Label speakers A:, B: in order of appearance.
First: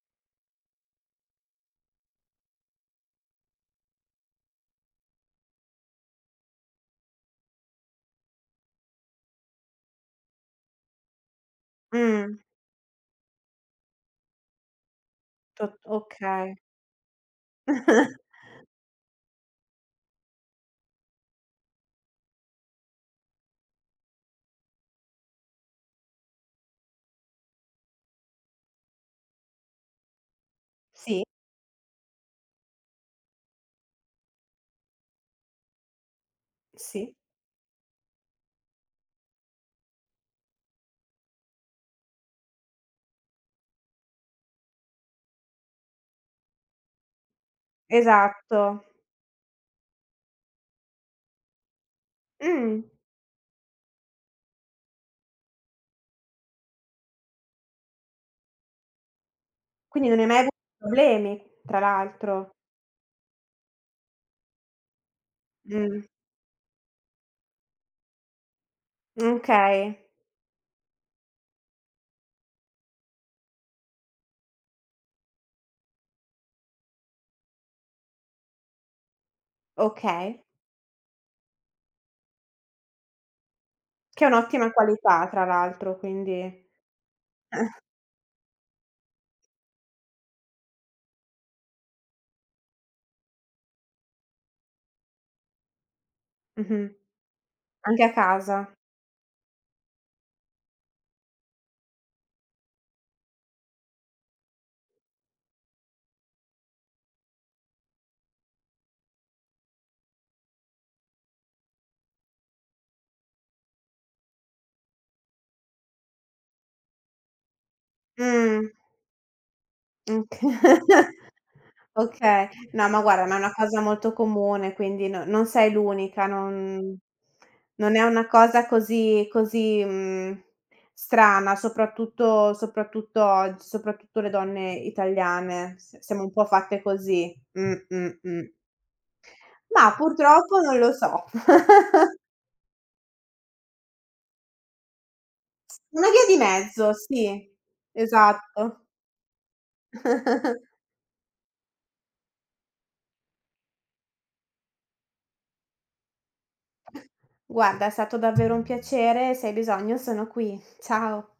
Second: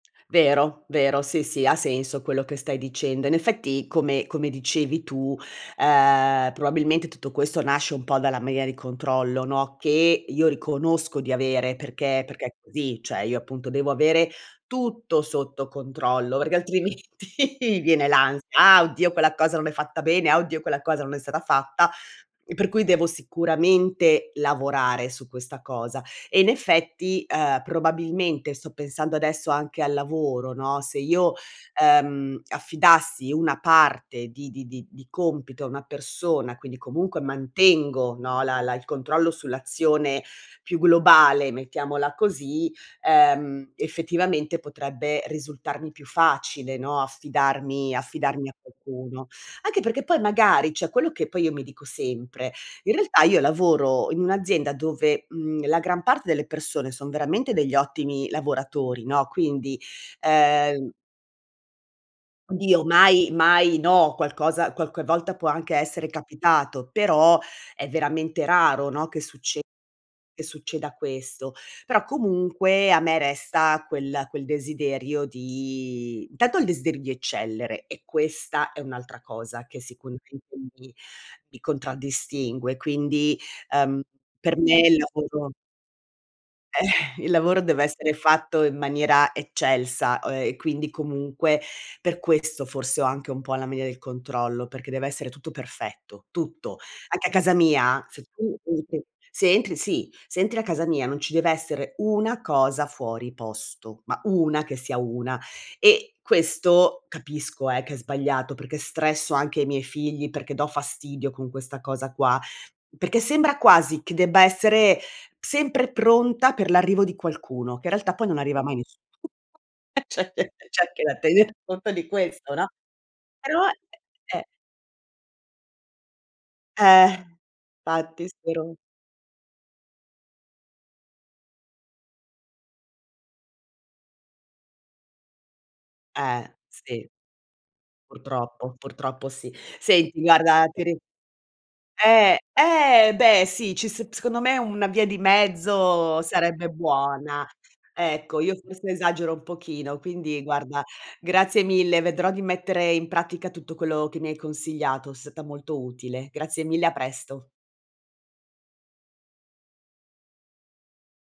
A: Vero, vero, sì sì, ha senso quello che stai dicendo. In effetti, come come dicevi tu, ehm, probabilmente tutto questo nasce un po' dalla mania del controllo, no, che io riconosco di avere, perché
B: Mh.
A: perché è così; cioè io appunto devo avere tutto sotto
B: Tot
A: controllo,
B: okay.
A: perché altrimenti viene l'ansia: "Ah, oddio quella cosa non è fatta bene; ah oddio quella cosa non è stata fatta;" e per cui devo sicuramente lavorare su questa cosa. E in effetti, ehm, probabilmente sto pensando adesso anche al lavoro, no, se
B: Sì.
A: io, ehm, affidassi una parte di di di di compito a una persona, quindi
B: Sì.
A: comunque mantengo, no, la la il controllo sull'azione più globale, mettiamola così, ehm effettivamente, potrebbe risultarmi più facile, no, affidarmi affidarmi a
B: Esatto.
A: qualcuno. Anche perché poi magari cioè quello che poi io mi dico sempre:
B: Mh.
A: in realtà io lavoro in un'azienda dove, mhmm, la gran parte delle persone son veramente degli ottimi lavoratori, no, quindi,
B: Quindi non hai mai avuto
A: ehm
B: problemi, tra l'altro.
A: Dio mai, mai no, qualcosa qualche volta può anche
B: Mh.
A: essere capitato, però è veramente raro, no, che succe
B: Okay.
A: che succeda questo. Però comunque a me resta quel quel desiderio di tanto il desiderio di eccellere, e questa è un'altra cosa che
B: Okay.
A: sicuramente mi mi contraddistingue. Quindi, ehm,
B: Che è
A: per
B: un'ottima
A: me il
B: qualità tra
A: lavoro
B: l'altro, quindi eh.
A: eh, il lavoro deve essere fatto in maniera eccelsa, o ehm, quindi comunque per questo forse ho anche un po' la mania del controllo, perché deve essere tutto perfetto, tutto.
B: Mh-mh.
A: Anche a casa
B: Anche
A: mia,
B: a
A: se tu
B: casa.
A: entri se entri si, se entri a casa mia, non ci deve essere 1 cosa fuori posto, ma 1 che sia 1. E questo capisco eh, che è sbagliato perché stresso anche i miei figli, perché do fastidio con questa cosa qua, perché sembra quasi che debba essere sempre pronta per l'arrivo di qualcuno, che in realtà poi non arriva
B: Mh.
A: mai in nessuno, e
B: Oka
A: c'è c'è anche da tener conto di
B: okay.
A: questo, no.
B: No, ma guarda, ma è una
A: Però,
B: cosa molto
A: e eh.
B: comune, quindi non non sei l'unica, non
A: Eh,
B: non è una
A: fatti
B: cosa
A: spero
B: così così, mhmm, strana, soprattutto soprattutto og soprattutto le donne italiane. S siamo un po'
A: Eh,
B: fatte
A: sì.
B: così. Mh, mh, mh.
A: Purtroppo, purtroppo sì.
B: Mah,
A: Senti
B: purtroppo
A: guarda
B: non
A: ti
B: lo
A: ri
B: so.
A: eh, eh beh sì, ci s secondo me una via di
B: Una
A: mezzo
B: via di
A: sarebbe
B: mezzo,
A: buona.
B: sì,
A: Ecco, io
B: esatto.
A: forse esagero un pochino, quindi guarda, grazie mille, vedrò di mettere in pratica tutto quello che mi hai consigliato, seta molto utile. Grazie mille, a presto.
B: Guarda, è stato davvero un piacere. Se hai bisogno sono qui. Ciao.